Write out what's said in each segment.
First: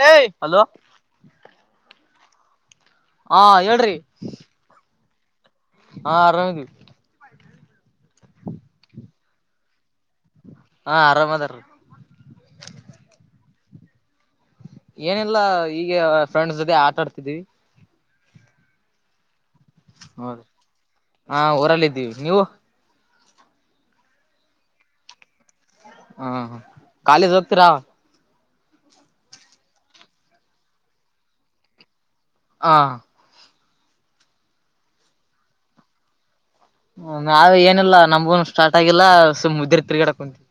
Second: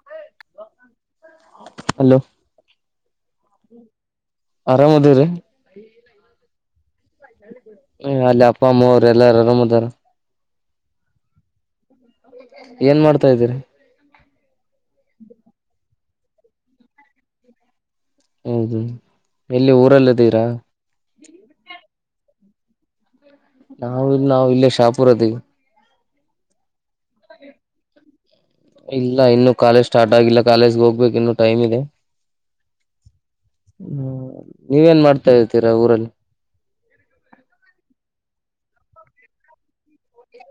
ಲೇಯ್ hello. Hello ಹಾ ಹೇಳ್ರಿ ಹ್ಮ ಹಾ ಆರಾಮ್ ಇದ್ವಿ. [unintelligible] ಹ ಅಲ್ಲಿ ಅಪ್ಪ ಅಮ್ಮರು. ಎಲ್ಲಾರು ಅರಾಮದರ. ಹಾ ಆರಾಮ ಅದರ. ಏನ್ ಮಾಡ್ತಾ ಇದಿರಿ. ಏನಿಲ್ಲಾ ಹೀಗೆ ಫ್ರೆಂಡ್ಸ್ ಜೊತೆ ಆಟಾಡ್ತಿದೀವಿ. ಹೌದು. ಎಲ್ಲಿ ಹೌದ ಊರಲ್ಲದೀರಾ ಹಾ ಊರಲ್ಲಿದ್ದೀವಿ ನೀವು. ನಾವು ಇಲ್ ನಾವು ಇಲ್ಲೇ ಶಾಪುರ ಆದ್ವಿ. ಹ್ಮಹ್ ಕಾಲೇಜ್ ಹೋಗ್ತೀರಾ. ಇಲ್ಲ ಇನ್ನು ಕಾಲೇಜ್ ಸ್ಟಾರ್ಟ್ ಆಗಿಲ್ಲ ಕಾಲೇಜ್ಗೆ ಹೋಗ್ಬೇಕು ಇನ್ನು ಟೈಮ್ ಇದೆ. ಹಾ ಹ್ಮ ನೀವೇನ್ ಮಾಡ್ತಾ ಇದ್ದೀರಾ ಊರಲ್ಲಿ. ನಾವ್ ಏನಿಲ್ಲಾ ನಮಗೂನು. ಸ್ಟಾರ್ಟ್ ಆಗಿಲ್ಲ ಸುಮ್ ಉದ್ದಿರಿ ತಿರ್ಗಡಕುಂತವಿ.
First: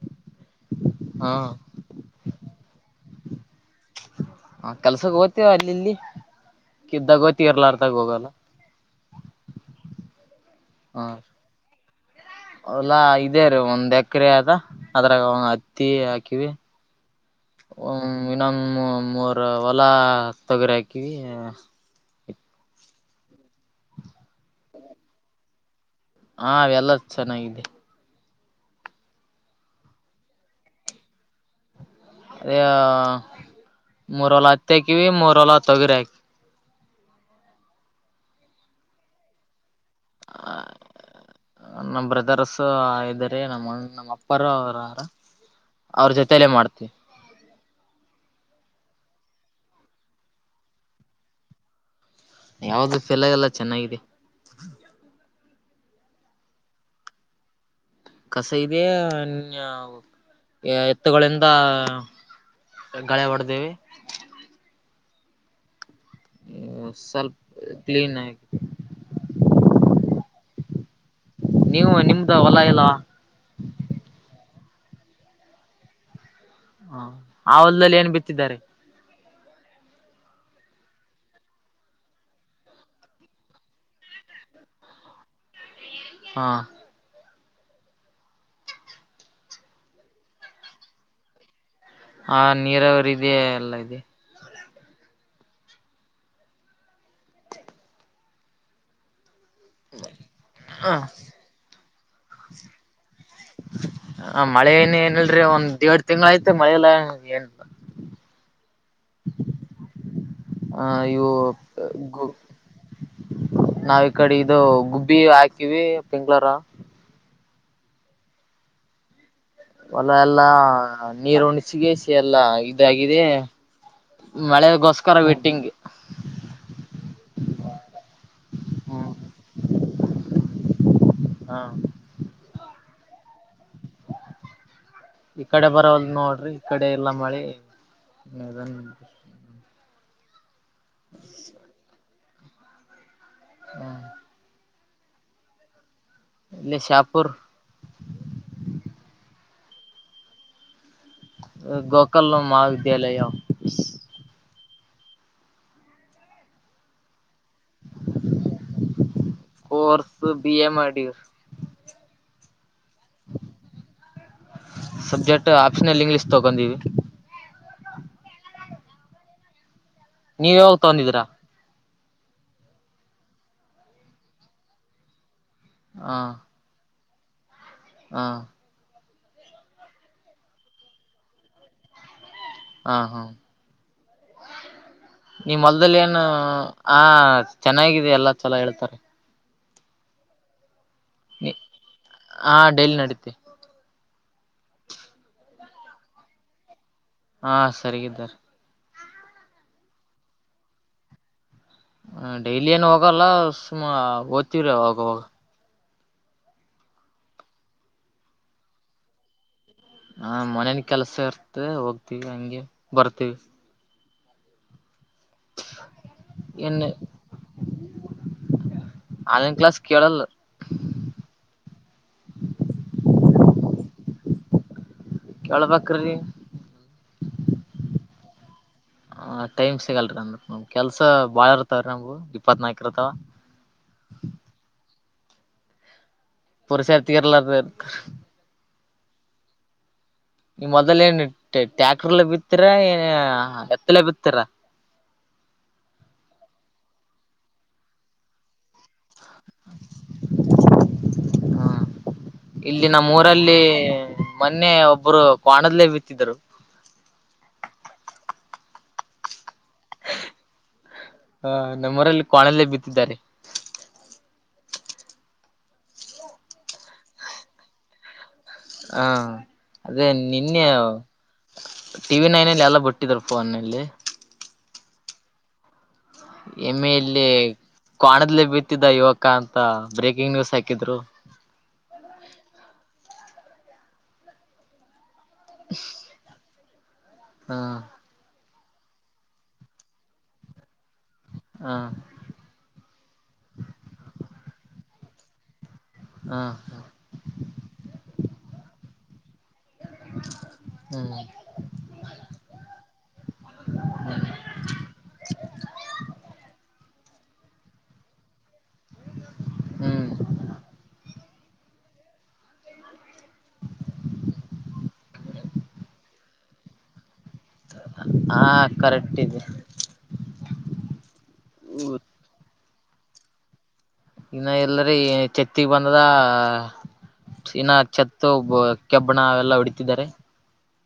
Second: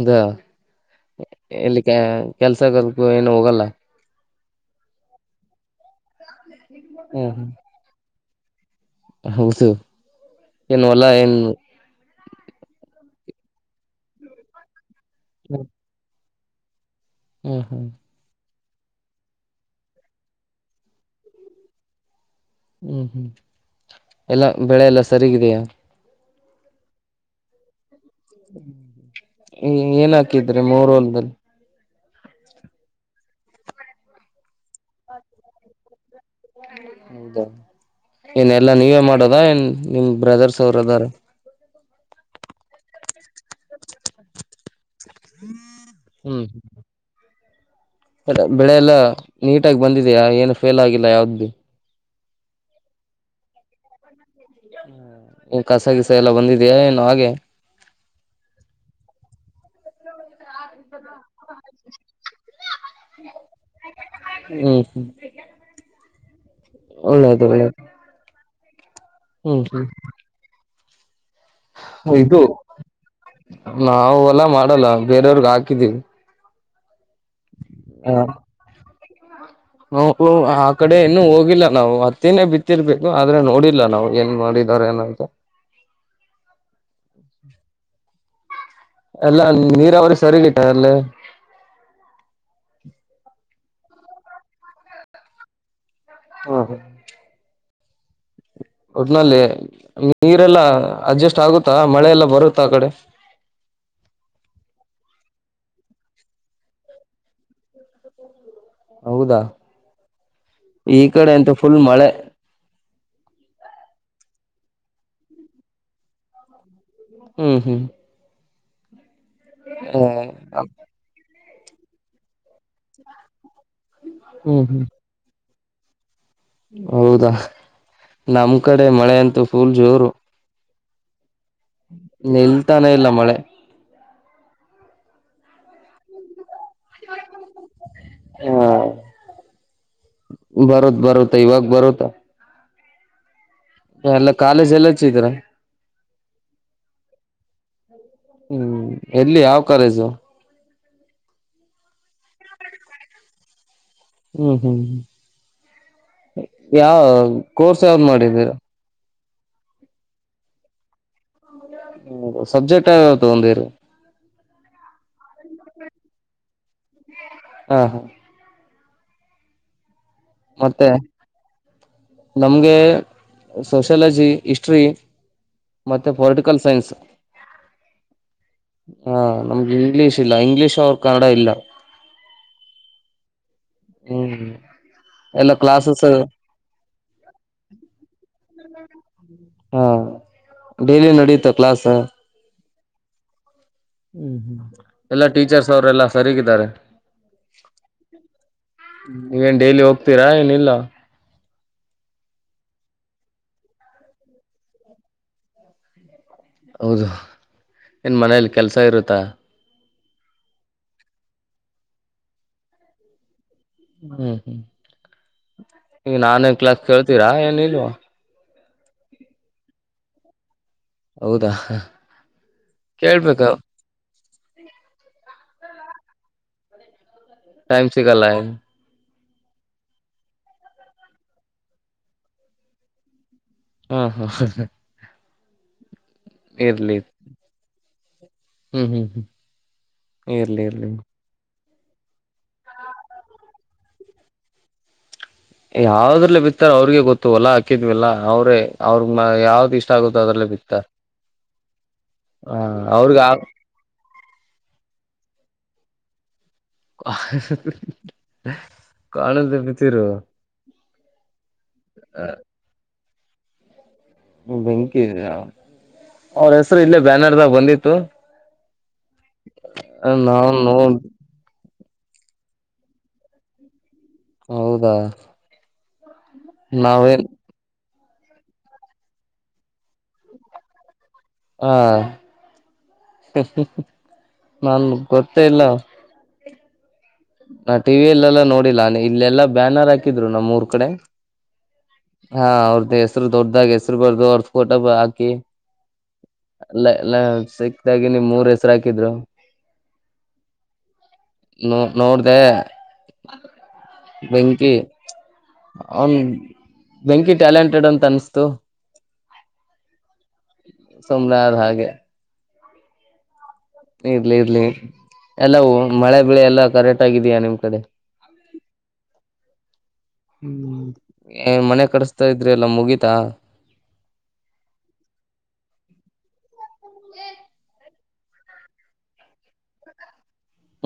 ಇದೆ ಹಾ ಎಲ್ಲಿ ಕೆಲ್ಸ [unintelligible] ಗ ಏನು ಹೋಗಲ್ಲ. ಹ ಕೆಲ್ಸಕ್ಕೆ ಹೋಗ್ತೇವ ಅಲ್ಲಿ ಇಲ್ಲಿ. ಕಿದ್ದಾಗೋತಿವಿ ಇರ್ಲಾರತಾಗ ಹೋಗಲ್ಲ. ಹೌಸು ಏನು ವಲ್ಲ ಏನ. ಹೊಲ ಇದೆ ರೀ ಒಂದ್ ಎಕರೆ ಅದ. ಅದರಗ ಅತ್ತಿ. ಕಿವಿ. ಹ್ಮ್ ಹ್ಮ್ ನಮ್ಮ ಮೂರ ಹೊಲ ತೊಗರಿ ಹಾಕಿವಿ. ಹ್ಮ್ ಹ್ಮ್ ಎಲ್ಲ ಬೆಳೆ ಎಲ್ಲ ಸರಿಗಿದ್ಯ. ಹ ಅವೆಲ್ಲ ಚೆನ್ನಾಗಿದೆ. ಏನ್ ಹಾಕಿದ್ರಿ ಮೂರೊಲದಲ್ಲಿ. ಅದೇ ಮೂರೊಲ ಹತ್ತಿ ಹಾಕಿವಿ ಮೂರೊಲ ತೊಗರಿ ಹಾಕಿ ಹೌದ ಏನ್ ಎಲ್ಲಾ ನೀವೇ ಮಾಡೋದಾ ಏನ್ ನಿಮ ಬ್ರದರ್ಸ್ ಅವ್ರ ಅದಾರ. ನಮ್ಮ್ ಬ್ರದರ್ಸ್ ಇದಾರೆ ನಮ್ಮ ನಮ್ಮ್ ಅಪ್ಪಾರ ಅವರಾರ. ಅವ್ರ ಹ್ಮ್ ಜೊತಲ್ಲೇ ಮಾಡ್ತಿನಿ. ಬೆಳೆ ಎಲ್ಲಾ ನೀಟಾಗಿ ಬಂದಿದ್ಯಾ ಏನು ಫೇಲ್ ಆಗಿಲ್ಲ ಯಾವ್ದು. ಯಾವ್ದು ಫೆಲ್ ಆಗಿಲ್ಲ ಚೆನ್ನಾಗಿದೆ. ಏನ್ ಕಸಗಿಸ ಎಲ್ಲ ಬಂದಿದ್ಯಾ ಏನು ಹಾಗೆ. ಕಸ ಇದೆ ಇನ್ಯಾವ್. ಎತ್ತುಗೊಳ್ಳಿಂದ ಗಳೆ ಹೊಡ್ದೇವಿ. ಹ್ಮ್ ಹ್ಮ್ ಹ್ಮ ಸ್ವಲ್ಪ ಒಳ್ಳೇದು ಒಳ್ಳೇದು ಕ್ಲೀನ್ ಆಗ. ಹ್ಮ್ ಹ್ಮ್ [inaudible] ನೀವು ನಿಮ್ದ ಇದು ಹೊಲ ಇಲ್ಲ ನಾವು ಎಲ್ಲ ಮಾಡ. ಮಾಡಲ್ಲ ಬೇರೆಯವ್ರಗ್ ಹಾಕಿದೀವಿ. ಹಾ ಆ ಹೋಲ್ದಾಲ್ಲಿ ಏನ್ ಬಿತ್ತಿದ್ದಾರೆ. ಹುಹ್ ಆ ಕಡೆ ಇನ್ನುೂ ಹೋಗಿಲ್ಲ ನಾವು ಅತ್ತಿನೇ ಬಿತ್ತಿರ್ಬೇಕು ಆದ್ರೆ ನೋಡಿಲ್ಲ ನಾವ್ ಏನ್ ಮಾಡಿದಾರ ಏನಂತ. ಹಾ ಎಲ್ಲಾ ನೀರಾವರಿ ಸರಿಗಟ ಅಲ್ಲಿ. ಹ ನೀರಾವರಿ ಇದೇ ಎಲ್ಲ ಇದೆ. ಹಾ ಹಾ. ಒಟ್ನಲ್ಲಿ. ನೀರೆಲ್ಲಾ ಹ ಅಡ್ಜಸ್ಟ್ ಆಗುತ್ತಾ ಮಳೆಲ್ಲ ಬರುತ್ತಾ ಆ ಕಡೆ. ದ್ರಿ ಒಂದ್ ಏಡ್ ತಿಂಗಳ ಐತ್ ಮಳೆಯಿಲ್ಲ ಏನಿಲ್ಲ. ಹೌದಾ ಹ ಈ ಇವು ಕಡೆ ಅಂತೂ ಫುಲ್ ಮಳೆ ಗ್ ನಾವ ಈ ಕಡೆ ಇದು ಗುಬ್ಬಿ ಹಾಕಿವಿ ಪೆಂಗ್ಳಾರ. ಹ್ಮ್ ಹ್ಮ್ ಒಲ ಎಲ್ಲಾ ನೀರ್ ಉಣ್ಣಿಸ್. ಸಿಗಸ ಎಲ್ಲ ಇದಾಗಿದೆ. ಮಳೆಗೋಸ್ಕರ ವೆಟ್ಟಿಂಗ್. ಹೌದಾ ನಮ್ ಕಡೆ ಹ್ಮ್ ಮಳೆ ಅಂತೂ ಫುಲ್ ಜೋರು. ಹಾ ನಿಲ್ತಾನ ಇಲ್ಲ. ಮಳೆ ಈ ಕಡೆ ಬರವಲ್ ನೋಡ್ರಿ. ಈ ಕಡೆ ಇಲ್ಲ ಮಳಿ. ಬರುತ್ ಬರುತ್ತೆ ಇವಾಗ ಬರುತ್ತೆ. ಹ್ಮ್ ಎಲ್ಲ ಕಾಲೇಜ್ ಎಲ್ಲಚ್ಚಿದಿರ. ಇಲ್ಲಿ ಶಾಪುರ್ ಹ್ಮ್ ಎಲ್ಲಿ ಯಾವ್. ಕಾಲೇಜು. ಗೋಕಲ್ ಮಹಾವಿದ್ಯಾಲಯ. ಹ್ಮ್ ಹ್ಮ್ ಯಾವ ಕೋರ್ಸ್ ಯಾವ್ದ್ ಮಾಡಿದಿರ. ಕೊರ್ಸ್ ಬಿ ಎ ಮಾಡಿವಿ. ಹ್ಮ ಸಬ್ಜೆಕ್ಟ್ ಯಾವ್ಯವದ್ ತಗೊಂದಿರಿ. ಸಬ್ಜೆಕ್ಟ್ ಆಪ್ಷನಲ್ ಇಂಗ್ಲಿಷ್ ತಗೊಂಡಿವಿ ಹಾಹಾ. ನೀವ್ ಹೋಗಿ ಮತ್ತೆ ತಗೊಂಡಿದೀರಾ. ನಮ್ಗೆ ಸೋಶಾಲಜಿ ಇಸ್ಟ್ರಿ. ಮತ್ತೆ ಪೊಲಿಟಿಕಲ್ ಸೈನ್ಸ್. ಹಾ ಹಾ ನಮ್ಗೆ ಇಂಗ್ಲೀಷ್ ಇಲ್ಲ ಇಂಗ್ಲೀಷ್ ಅವರ್ ಕನ್ನಡ ಇಲ್ಲ. ಹಾ ಹಾ ಹ್ಮ್ ಹ್ಮ್ ನೀ ಮಲ್ದಲ್ಲಿ ಏನು ಆ ಚೆನ್ನಾಗಿದೆ ಎಲ್ಲ ಚಲೋ ಹೇಳ್ ತ ಹ್ಮ್ ಡೇಲಿ ನಡೀಯುತ್ತ ಕ್ಲಾಸ್. ಡೇಲ್ ನಡೀತಿ. ಹ್ಮ್ ಹ್ಮ್ ಎಲ್ಲಾ ಟೀಚರ್ಸ್ ಅವ್ರ ಎಲ್ಲಾ ಸರಿಗಿದ್ದಾರೆ. ಹಾ ಸರಿಗಿದ್ದರ್ ನೀವೇನ್ ಡೈಲಿ ಹೋಗ್ತೀರಾ ಏನಿಲ್ಲ. ಹ ಡೈಲಿ ಏನ್ ಹೋಗಲ್ಲ ಸುಮ ಓದ್ತಿವ್ರ ಅವಾಗ ಅವಾಗ. ಹೌದು ಏನ್ ಮನೇಲಿ ಕೆಲ್ಸ ಇರುತ್ತಾ. ಹಾ ಮನೇನ್ ಕೆಲ್ಸ ಇರ್ತ ಹೋಗ್ತಿವಿ ಹಂಗೆ ಬರ್ತೀವಿ. ಹ್ಮ್ ಹ್ಮ್ ಈಗ ಆನ್ಲೈನ್ ಏನ್ ಕ್ಲಾಸ್ ಕೇಳ್ತೀರಾ ಏನ್ ಇಲ್ವಾ. ಆನ್ಲೈನ್ ಕ್ಲಾಸ್ ಕೇಳಲ್ಲ. ಹೌದಾ ಕೇಳ್ಬೇಕು. ಕೇಳ್ಬೇಕ್ರಿ ಟೈಮ ಸಿಗಲ್ಲ. ಆ ಟೈಮ್ ಸಿಗಲ್ರಿ ಅಂದ ನಮ ಕೆಲ್ಸ ಬಾಳ ಇರ್ತಾವೀ ನಮಗ ಇಪ್ಪತ್ನಾಲ್ಕು ಇರ್ತಾವ. ಹಾ ಹಾ ಇರ್ಲಿ ಪುರುಷತ್ ಇರ್ಲಾರ್ದ್. ಹ್ಮ್ ಹ್ಮ್ ಹ್ಮ್ ಇರ್ಲಿ ನಿಮ್ ಇರ್ಲಿ ಮೊದಲ್ ಏನ್ ಟ್ಯಾಕ್ಟರ್ಲ್ಲ ಬಿತ್ತೀರಾ ಏ ಎತ್ತಲ್ಲೆ ಬಿತ್ತೀರಾ. ಯಾವದ್ರಲೆ ಬಿತ್ತಾರ ಅವ್ರಿಗೆ ಗೊತ್ತು ಹೊಲ ಹಾಕಿದ್ವಿಲ್ಲ ಅವ್ರೇ. ಅವ್ರಗ್ ಯಾವ್ದ ಇಷ್ಟ ಆಗುತ್ತೋ ಅದ್ರಲ್ಲ ಬಿತಾರೆ ಹಾ ಹ ಇಲ್ಲಿ ಅವ್ರಗ. ನಮ್ಮೂರಲ್ಲಿ ಮೊನ್ನೆ ಒಬ್ಬರು ಕ್ವಾಣದಲ್ಲೇ ಬಿತ್ತಿದರು. [unintelligible] ಕ್ವಾಣದಲ್ಲಿ ಬೀತ್ ಹ ನಮ್ಮರಲ್ಲಿ ಕ್ವಾಣಲ್ಲೇ ಬಿತ್ತಿದ್ದಾರೆ. ಬೆಂಕಿ ಅವ್ರ ಹೆಸರು ಇಲ್ಲೇ ಬ್ಯಾನರ್ದಾಗ ಬಂದಿತ್ತು. ಹಾ ಅದೇ ನಾವ ನಿನ್ನೆ. ನೋ ಟಿವಿನೈನಲ್ಲಿ ಎಲ್ಲ ಬಿಟ್ಟಿದರು ಫೋನಲ್ಲಿ. ಹೌದಾ ಎಮ್ಮೆ ಇಲ್ಲಿ. ನಾವೇನ್ ಕ್ವಾಣದ್ಲೈ ಬಿತ್ತಿದ್ದ ಯುವಕ ಅಂತ ಬ್ರೇಕಿಂಗ್ ನ್ಯೂಸ್ ಹಾಕಿದ್ರು. ಹಾ [unintelligible] ನನ್ ಗೊತ್ತೆ ಇಲ್ಲ ಹಾ ನಾ ಟಿವಿ ಎಲ್ಲೆಲ್ಲಾ ನೋಡ್ ಇಲ್ಲೆಲ್ಲಾ ಬ್ಯಾನರ್ ಹಾಕಿದ್ರು ನಮ್ಮೂರ್ ಕಡೆ. ಹಾ ಹಾ ಅವ್ರ್ದ ಹೆಸ್ರು ದೊಡ್ದಾಗ್ ಹೆಸ್ರು ಬರ್ದು ಅವ್ರ ಫೋಟೋ ಹಾಕ್ [unintelligible] ಹಾ ಅಲ್ಲಲ್ಲ ಸಿಕ್ದಾಗಿ ನೀಮ್ ಮೂರ್ ಹೆಸರು ಹಾಕಿದ್ರು ಹ್ಮ್ [unintelligible] ನೋ ಏ [unintelligible] ಬೆಂಕಿ [unintelligible] ಅವನ್ ಬೆಂಕಿ ಟ್ಯಾಲೆಂಟೆಡ್ ಅಂತ ಅನ್ಸ್ತು. ಹ್ಮ್ ಸುಮನಾ ಅದ್ ಹಾಗೆ. ಇರ್ಲಿ ಇರ್ಲಿ ಎಲ್ಲವು ಮಳೆ ಬೆಳೆ ಎಲ್ಲಾ ಕರೆಕ್ಟ್ ಆಗಿದಯಾ ನಿಮ್ ಕಡೆ ಹಾ ಕರೆಕ್ಟ್ ಇದೆ [unintelligible] ಏನ್ ಮನೆ ಕಡಸ್ತಾ ಇದ್ರಿ. ಎಲ್ಲ ಮುಗಿತಾ. ಇನ್ನ ಎಲ್ರಿ ಚೆತ್ತಗ್ ಬಂದದ. ಸಿನ ಚತ್ [unintelligible] [unintelligible] ಕೆಬ್ಬಣ ಅವೆಲ್ಲ ಹೊಡಿತಿದ್ದಾರೆ.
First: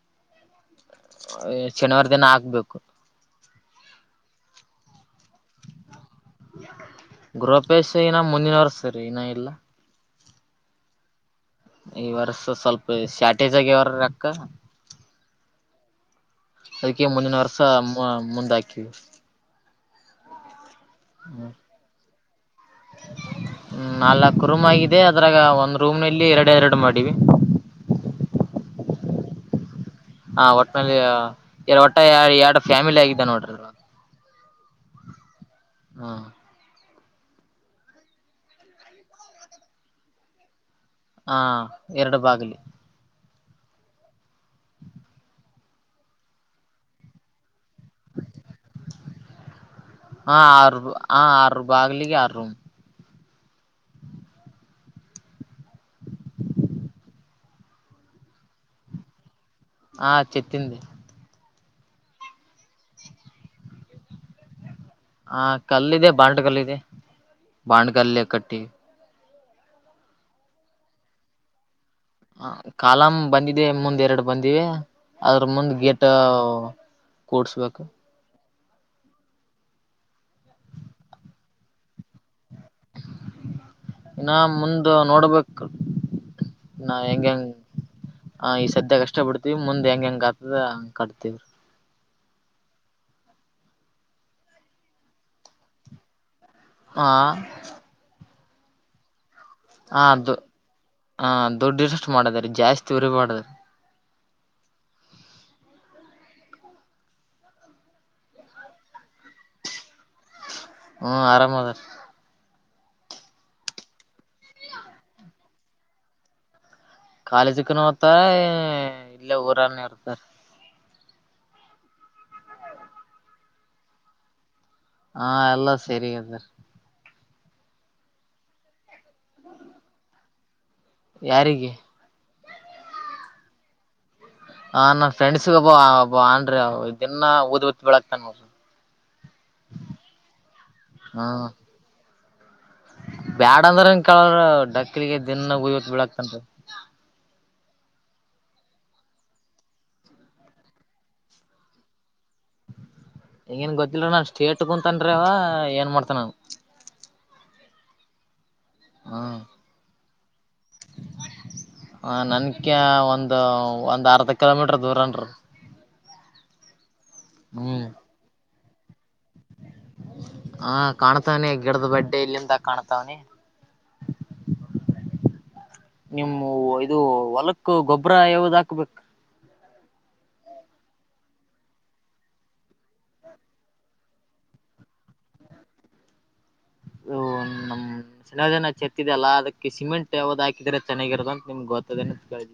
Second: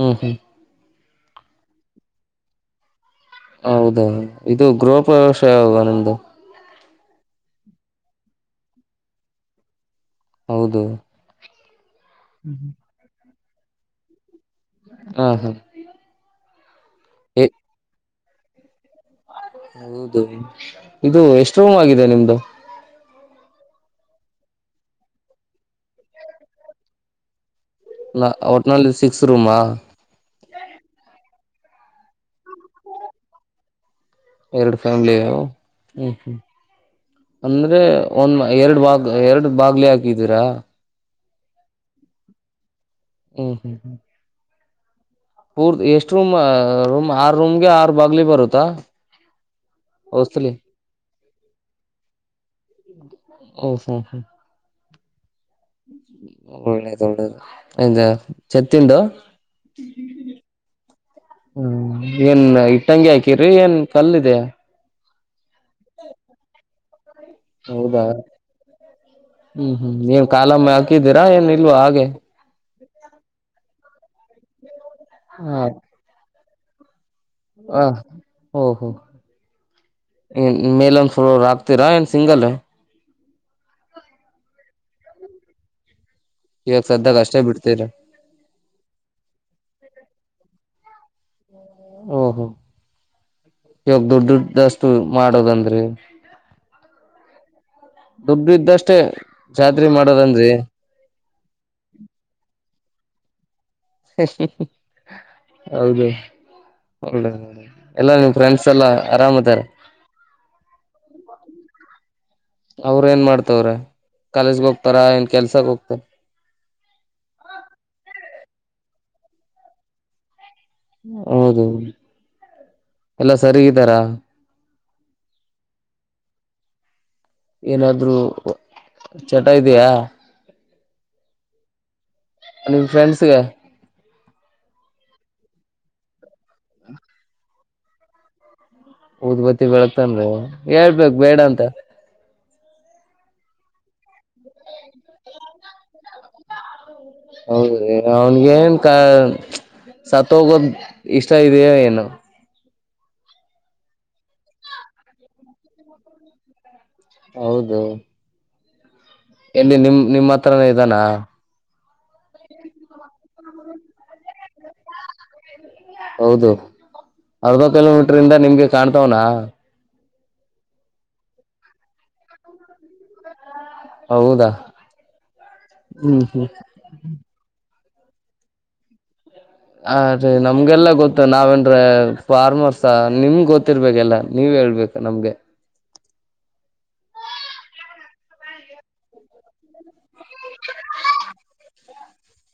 ಹ್ಮ್ ಹ್ಮ್ ಶನಿವಾರ ದಿನ ಆಗ್ಬೇಕು. ಹೌದ ಇದು ಗೃಹಪ್ರವೆಷ ಯಾವಾಗ ನಿಮ್ದು. ಗೃಪೇಶ್ ಇನ ಮುಂದಿನವರ್ಸರಿ ಇನ್ನ ಇಲ್ಲ. ಹೌದು ಈ ವರ್ಸ ಸ್ವಲ್ಪ ಶಾ ಟೀಜೋರಿಗವ ರಕ್ಕ ಹಾ ಹಾ ಅದಕ್ಕೆ ಮುಂದಿನ ಏ ವರ್ಷ. ಹಾ ಮುಂದಾಕಿ. ಹೌದು ಇದು ಎಷ್ಟು ರೂಮ್ ಆಗಿದೆ ನಿಮ್ದು. ಹ್ಮ ನಾಲ್ಕು ರೂಮ್ ಆಗಿದೆ ಅದ್ರಾಗ ಒಂದ್ ರೂಮ್ ನಲ್ಲಿ ಎರಡು ಎರಡು ಮಾಡಿವಿ. ಒಟ್ನಾಲ್ ಸಿಕ್ಸ್ ರೂಮಾ ಹಾ. ಹ ಒಟ್ಟನಲ್ಲಿ ಯಾರದು ಒಟ್ಟ ಎರಡು ಫ್ಯಾಮಿಲಿ ಆಗಿದ್ದ ನೋಡ್ರಿ. ಎರಡು ಫ್ಯಾಮಿಲಿ ಯೋ. ಹ್ಮ ಹಾ ಹ್ಮ ಅಂದ್ರೆ ಒಂದ ಎರಡು ಬಾಗ ಎರಡು ಬಾಗ್ಲಿ ಹಾಕಿದೀರಾ. ಹಾ ಎರಡು ಬಾಗಿಲಿ. ಹ್ಮ್ ಹ್ಮ್ ಹ್ಮ್. ಪೂರ್ತಿ ಎಷ್ಟು ರೂಮ್ ರೂಮ್ ಆರು ರೂಮ್. ಹಾ ಔಸಲಿ ಆರು ಹ ಆರು ಭಾಗಲಿಗೆ ಆರು ರುಮ. ಹ ಹಾ ಹಾ. ಒಳ್ಳೇದು ಒಳ್ಳೇದು ಇದು ಚತ್ತಂದು. ಹ ಚೆಟ್ಟಿಂದ. ಹ್ಮ್ ಏನ್ ಇಟ್ಟಂಗಿ ಹಾಕಿರರಿ ಏನ್ ಕಲ್ಲಿದೆ. ಹಾ ಕಲ್ಲ ಇದೆ ಬಾಂಡ ಕಲ್ಲಿದೆ. ಹೌದಾ ಬಾಣಕಲ್ಲಿ ಕಟ್ಟಿ. ಹ್ಮ್ ಹ್ಮ್ ನೀ ಏನ್ ಕಾಲಮ್ಮೆ ಹಾಕಿದ್ದೀರಾ ಏನ್ ಇಲ್ವಾ ಹಾಗೆ. ಹಾ ಕಾಲಮ ಬಂದಿದೆ ಮುಂದ ಎರಡು ಬಂದಿವ. ಅದ್ರ ಮುಂದ ಗೇಟ್ [inaudible] ಹಾ- ಓಹೋ ಮೇಲ ಒಂದ ಸಲ ಆಕ್ತೀರಾ ಏನ್ ಸಿಂಗಲ್. ಇನ್ನ ಮುಂದ ನೋಡ್ಬೇಕು. ಇವಾಗ ನಾ ಸದ್ಯಾಗ ಹೆಂಗ ಅಷ್ಟೇ ಹೆಂಗ ಬಿಡ್ತೀರ ಹ ಈ ಸದ್ಯ ಕಷ್ಟ ಬಿಡ್ತಿವಿ ಮುಂದೆ ಹೆಂಗ ಹೆಂಗ. [unintelligible] ಕಟ್ತೀವ್ರೀ. ಓಹೋ ಇವಾಗ ದುಡ್ ದುಡ್ಡಷ್ಟು ಮಾಡೋದಂದ್ರಿ ಹಹಾ - ದುಡ್ಡಿದ್ದಷ್ಟೇ. ಹದು ಹ ದುಡ್ಡಿ ಇರಷ್ಟು ಮಾಡದರಿ ಜಾಸ್ತಿ ಉರಿ ಮಾಡದ. ಹೌದು ಓಲ್ಡ್ ಎಲ್ಲ ನಿಮ್ ಫ್ರೆಂಡ್ಸ್ ಎಲ್ಲ ರಾಮ್ ಇದ್ದಾರೆ. ಹೂ ಆರಾಮ್ ಅದಾರ. ಅವ್ರ ಏನ್ ಮಾಡ್ತವ್ರೆ ಕಾಲೇಜ್ಗೆ ಹೋಗ್ತಾರ ಏನ್ ಕೆಲ್ಸಾಗ ಹೋಗ್ತಾರ. ಕಾಲೇಜಕ್ಕ ಹೋಗ್ತಾರ ಇಲ್ಲೇ ಊರಾನೇ ಇರ್ತಾರ. ಹೌದು [unintelligible] ಎಲ್ಲಾ ಸರಿಗಿದ್ದಾರಾ. ಹಾ ಎಲ್ಲಾ ಸರಿ ಇದರ್. ಏನಾದ್ರೂ ಚಟ ಇದ್ಯ. ಯಾರಿಗೆ ಅ ನಿನ್ ಫ್ರೆಂಡ್ಸ್ಗೆ. ಹ ನನ್ ಫ್ರೆಂಡ್ಸಗ ಒಬ್ಬಬ್ಬ ಅಂದ್ರ ದಿನ ಓದ್ ಬಿತ್ ಬಿಳಕ್ತನ್ ನೋಡ್ರಿ. ಉದ್ಬತ್ತಿ ಬೆಳಗ್ತನ್ ರಿ ಅವ ಹೇಳ್ಬೇಕ್ ಬೇಡ ಹ್ಮ ಅಂತ. ಬ್ಯಾಡ ಅಂದ್ರನ್ ಕೇಳ್ರ ಡಕ್ಕಲಿಗೆ ದಿನ ಉಯ್ಯತ್ ಬಿಳಕ್ತನ. ಹೌದ ಅವ್ನಿಗೆನ್ ಕ ಸತ್ ಹೋಗೋದ ಇಷ್ಟ ಇದೆಯ ಏನು. ಹೆಂಗೇನ್ ಗೊತ್ತಿಲ್ಲರ ನಾನ್ ಸ್ಟೇಟ್ಕುಂತನ್ ಅವ ಏನ್ ಮಾಡ್ತನಾ ಅವ್ನ್. ಹೌದು ಹ್ಮ್ ಏಲ್ಲಿ ನಿಮ್ ನಿಮ್ಮ. ಹತ್ರನ ಇದಾನ. ಹ ನಕ್ಯ ಒಂದು ಒಂದ್ ಅರ್ ಹ ಕಿಲೋಮೀಟರ್ ದೂರನ್ರಿ. ಹೌದು ಅರ್ಧ ಹ್ಮ್ ಕಿಲೋಮೀಟರ್ ಇಂದ ನಿಮ್ಗೆ. ಕಾಣ್ತಾವನಾ ಹಾ ಕಾಣ್ತವನಿ ಗಿಡದ ಬಡ್ಡೆ ಇಲ್ಲಿಂದ ಕಾಣ್ತವನಿ. ಹೌದಾ ಹ್ಮ್ ಹ್ಮ್ ಹು ಗೊಬ್ರ ಯಾವದ ಹಾಕ್ಬೇಕು. ಹ ರೀ ನಮ್ಗೆಲ್ಲ ಗೊತ್ತು ನಾವೇನ್ರ ಫಾರ್ಮರ್ಸ್ ನಿಮ್ ಗೊತ್ತಿರ್ಬೇಕ ಎಲ್ಲಾ ನೀವ್ ಹೇಳ್ಬೇಕ ನಮ್ಗೆ. ನಮ್ [unintelligible] ಜನ ಚತ್ತಿದೆ ಅಲ್ಲ ಅದಕ್ಕೆ ಸಿಮೆಂಟ್ ಯಾವ್ದ ಹಾಕಿದ್ರೆ ಚೆನ್ನಾಗಿರದಂತ ನಿಮ್ಗೆ ಗೊತ್ತದೇ ಕೇಳ್ದ.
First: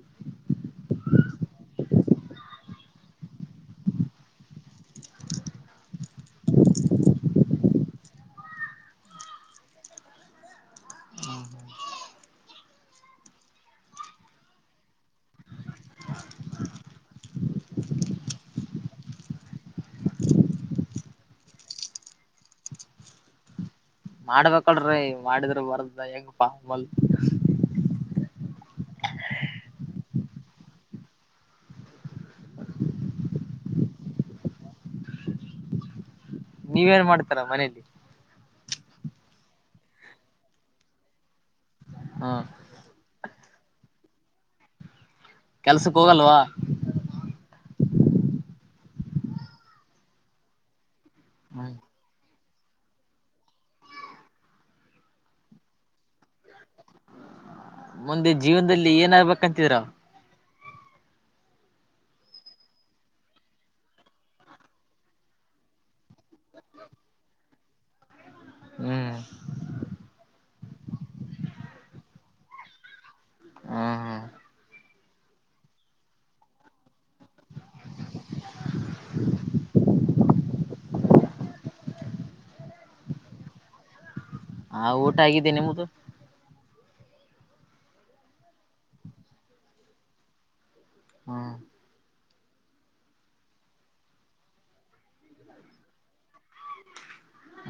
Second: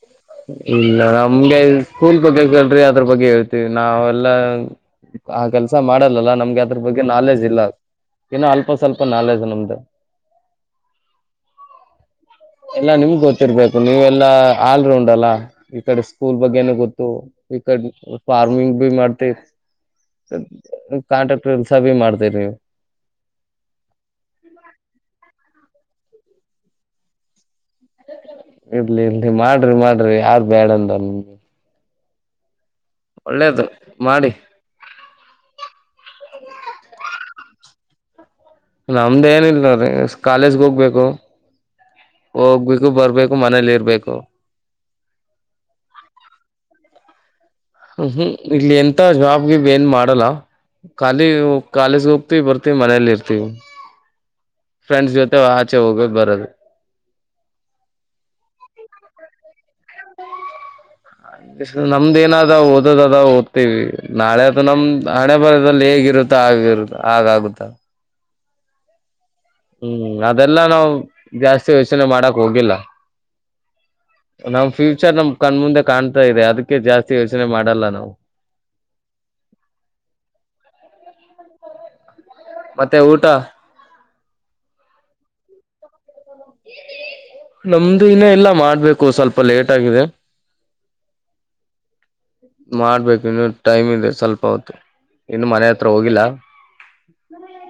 ಇಲ್ಲ ನಮ್ಗೆ ಸ್ಕೂಲ್ ಬಗ್ಗೆ ಕೇಳ್ರಿ ಅದ್ರ ಬಗ್ಗೆ ಹೇಳ್ತೀವಿ ನಾವೆಲ್ಲ ಆ ಕೆಲಸ ಮಾಡಲ್ ಇಲ್ಲ ನಮ್ಗೆ ಅದ್ರ ಬಗ್ಗೆ ನಾಲೆಜ್ ಇಲ್ಲ. ಏನ ಅಲ್ಪ ಸ್ವಲ್ಪ ನಾಲೆಜ್ ನಿಮ್ದು. [unintelligible] ಎಲ್ಲಾ ನಿಮ್ ಗೊತ್ತಿರ್ಬೇಕು ನೀವೆಲ್ಲಾ ಆಲ್ರೌಂಡ್ ಅಲ್ಲಾ ಈ ಕಡೆ ಸ್ಕೂಲ್ ಬಗ್ಗೆನು ಗೊತ್ತು ಈ ಕಡೆ ಫಾರ್ಮಿಂಗ್ ಬಿ ಮಾಡ್ತಿರಿ ಕಾಂಟ್ರಾಕ್ಟರ್ ಎಲ್ಸ ಬಿ ಮಾಡ್ತರಿ ನೀವು. ಮಾಡ್ಬೇಕಲ್ರಿ ಮಾಡಿದ್ರ ಬರ್ [unintelligible] ಇರ್ಲಿ ಇರ್ಲಿ ಮಾಡ್ರಿ ಮಾಡ್ರಿ ಯಾರ್ ಬೇಡಂದರ್ ನಿಮ್ಗೆ. ಒಳ್ಳೇದು ಮಾಡಿ. ನೀವೇನ್ ಮಾಡ್ತಾರ ಮನೇಲಿ. ನಮ್ದ ಏನಲ್ರಿ ಕಾಲೇಜ್ಗೆ ಹೋಗ್ಬೇಕು. ಹ್ಮ ಹೋಗ್ಬೇಕು ಬರಬೇಕು. ಮನೇಲಿ ಇರಬೇಕು. ಕೆಲ್ಸಕ್ ಹೋಗಲ್ವಾ ಹಹ್ಮ್ ಇಲ್ಲಿ ಎಂತ ಜಾಬ್ಗೇಬ ಏನ್ ಮಾಡಲ್ಲ. ಖಾಲಿ ಹ್ಮ್ ಕಾಲೇಜು. ಇರ್ತಿ ಬರ್ತಿವಿ ಮನೇಲಿ ಇರ್ತಿವಿ. ಫ್ರೆಂಡ್ಸ್ ಜೊತೆ ಆಚೆ ಹೋಗ್ಬಬರದು. ಮುಂದೆ ಜೀವನದಲ್ಲಿ ಏನಾಗಬೇಕಂತಿದರ. ನಮ್ದ ಏನಾದ ಓದದ್ ಅದ ಓದ್ತೀವಿ ನಾಳೆ ಅದು ನಮ್ದ್ ಹಣೆ ಬರದದಲ್ಲಿ ಹೇಗಿರುತ್ತ ಆಗಿರುತ್ತ ಆಗ ಆಗುತ್ತ. ಹ್ಮ್. ಹ್ಮ್ ಅದೆಲ್ಲಾ ನಾವ್ ಜಾಸ್ತಿ ಯೋಚನೆ ಮಾಡಕ್ ಹೋಗಿಲ್ಲ. ಹ್ಮ್ ನಾಮಫೀ ನ ಕಣ ಮುಂದೆ ಕಾಣ್ತಾ ಇದೆ ಅದಕ್ಕೆ ಜಾಸ್ತಿ. ಯೋಚನೆ ಮಾಡಲ್ಲ ನಾವು ಮತ್ತೆ ಊಟ. ಹಾ ಊಟ ಆಗಿದ್ದೇ ನಿಮ್ಮದು. ನಮ್ದು ಇನ್ನ ಎಲ್ಲ ಮಾಡ್ಬೇಕು ಸ್ವಲ್ಪ ಲೇಟ್ ಆಗಿದೆ. ಹ್ಮ್ ಮಾಡ್ಬೇಕು ಇನ್ನು ಟೈಮ್ ಇದೆ ಸ್ವಲ್ಪ ಹೊತ್ತು ಇನ್ನು ಮನೆ ಹತ್ರ ಹೋಗಿಲ್ಲಾ.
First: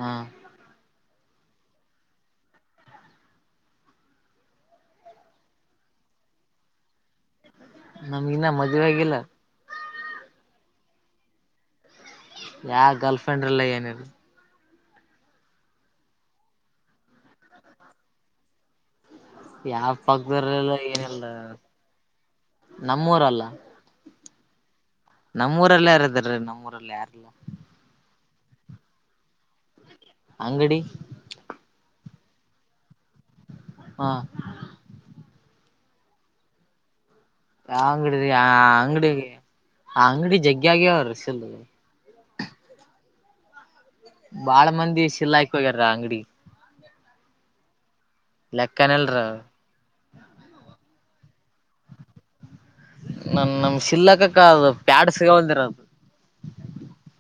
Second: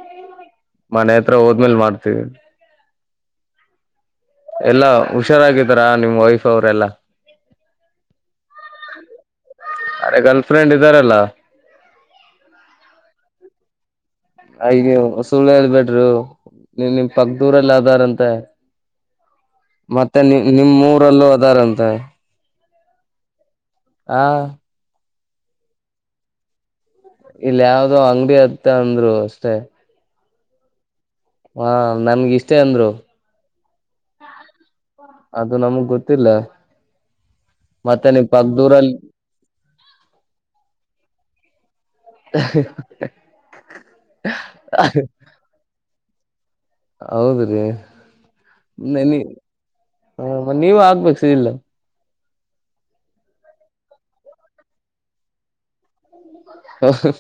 ಹಾ ಮನೆ- ಹತ್ರ ಹೋದ್ಮೇಲ್ ಮಾಡ್ತೀವಿ. ಎಲ್ಲಾ ಹುಷಾರಾಗಿದಾರಾ ನಿಮ್ ವೈಫ್ ಅವರೆಲ್ಲಾ. ನಮಗಿನ್ನ ಮದ್ವೆ ಆಗಿಲ್ಲ. ಇದಾರಲ್ಲ ಯಾ ಗರ್ಲ್ಫ್ರೆಂಡ್ ಇಲ್ಲ ಏನಿಲ್ಲ. ಯ ನೀವು ಸುಳ್ಳಲ್ ಬಿಡರು ನೀ ನಿಮ್ ಪಕ್ಕದೂರಲ್ಲ ಅದಾರಂತೆ. ಯಾವ ಮತ್ತೆ ನಿ ಪಕ್ಕದವರೆಲ್ಲ ಏನಿಲ್ಲ ನಿಮ್ಮ್ಊರಲ್ಲೂ ಅದಾರಂತೆ. ನಮ್ಮೂರಲ್ಲ. ಹಾ. ನಮ್ಮೂರಲ್ಲ ಯಾರದ ರೀ ನಮ್ಮೂರಲ್ಲಿ ಯಾರ. ಇಲ್ಲ ಯಾವ್ದೋ ಅಂಗಡಿ. ಇತ ಅಂದ್ರು ಅಷ್ಟೇ. ಅಂಗಡಿ. ಹಾ ನನ್ಗ ಇಷ್ಟೇ ಅಂದ್ರು. ಹಾ. ಅದು ನಮಗ್ ಗೊತ್ತಿಲ್ಲ. ಯಾವ ಮತ್ತೆ ಅಂಗಡಿ ನಿಮ್ ಆ ಪಕ್ದೂರಲ್ಲಿ ಅಂಗಡಿ ಆ ಅಂಗಡಿ ಜಗ್ಗಿ ಆಗವ್ರೆ. [unintelligible] [unintelligible] ಬಾಳ ಮಂದಿ ಶೀಲ ಹಾಕಿ ಹೋಗ್ಯಾರ ಅಂಗಡಿ. ಹೌದ ರೀ. ನ ಲೆಕ್ಕನಲ್ರ ನೀವ್ ನೀವ ಆಗ್ಬೇಕು. ತಿಲ್. ನಮ ನಮ ಶೀಲ ಕಕ್ಕ ಅದು ಪ್ಯಾಡ್ ಸಿಗಲ್ಲಾದರೆ. ಹ ಹ ಹ.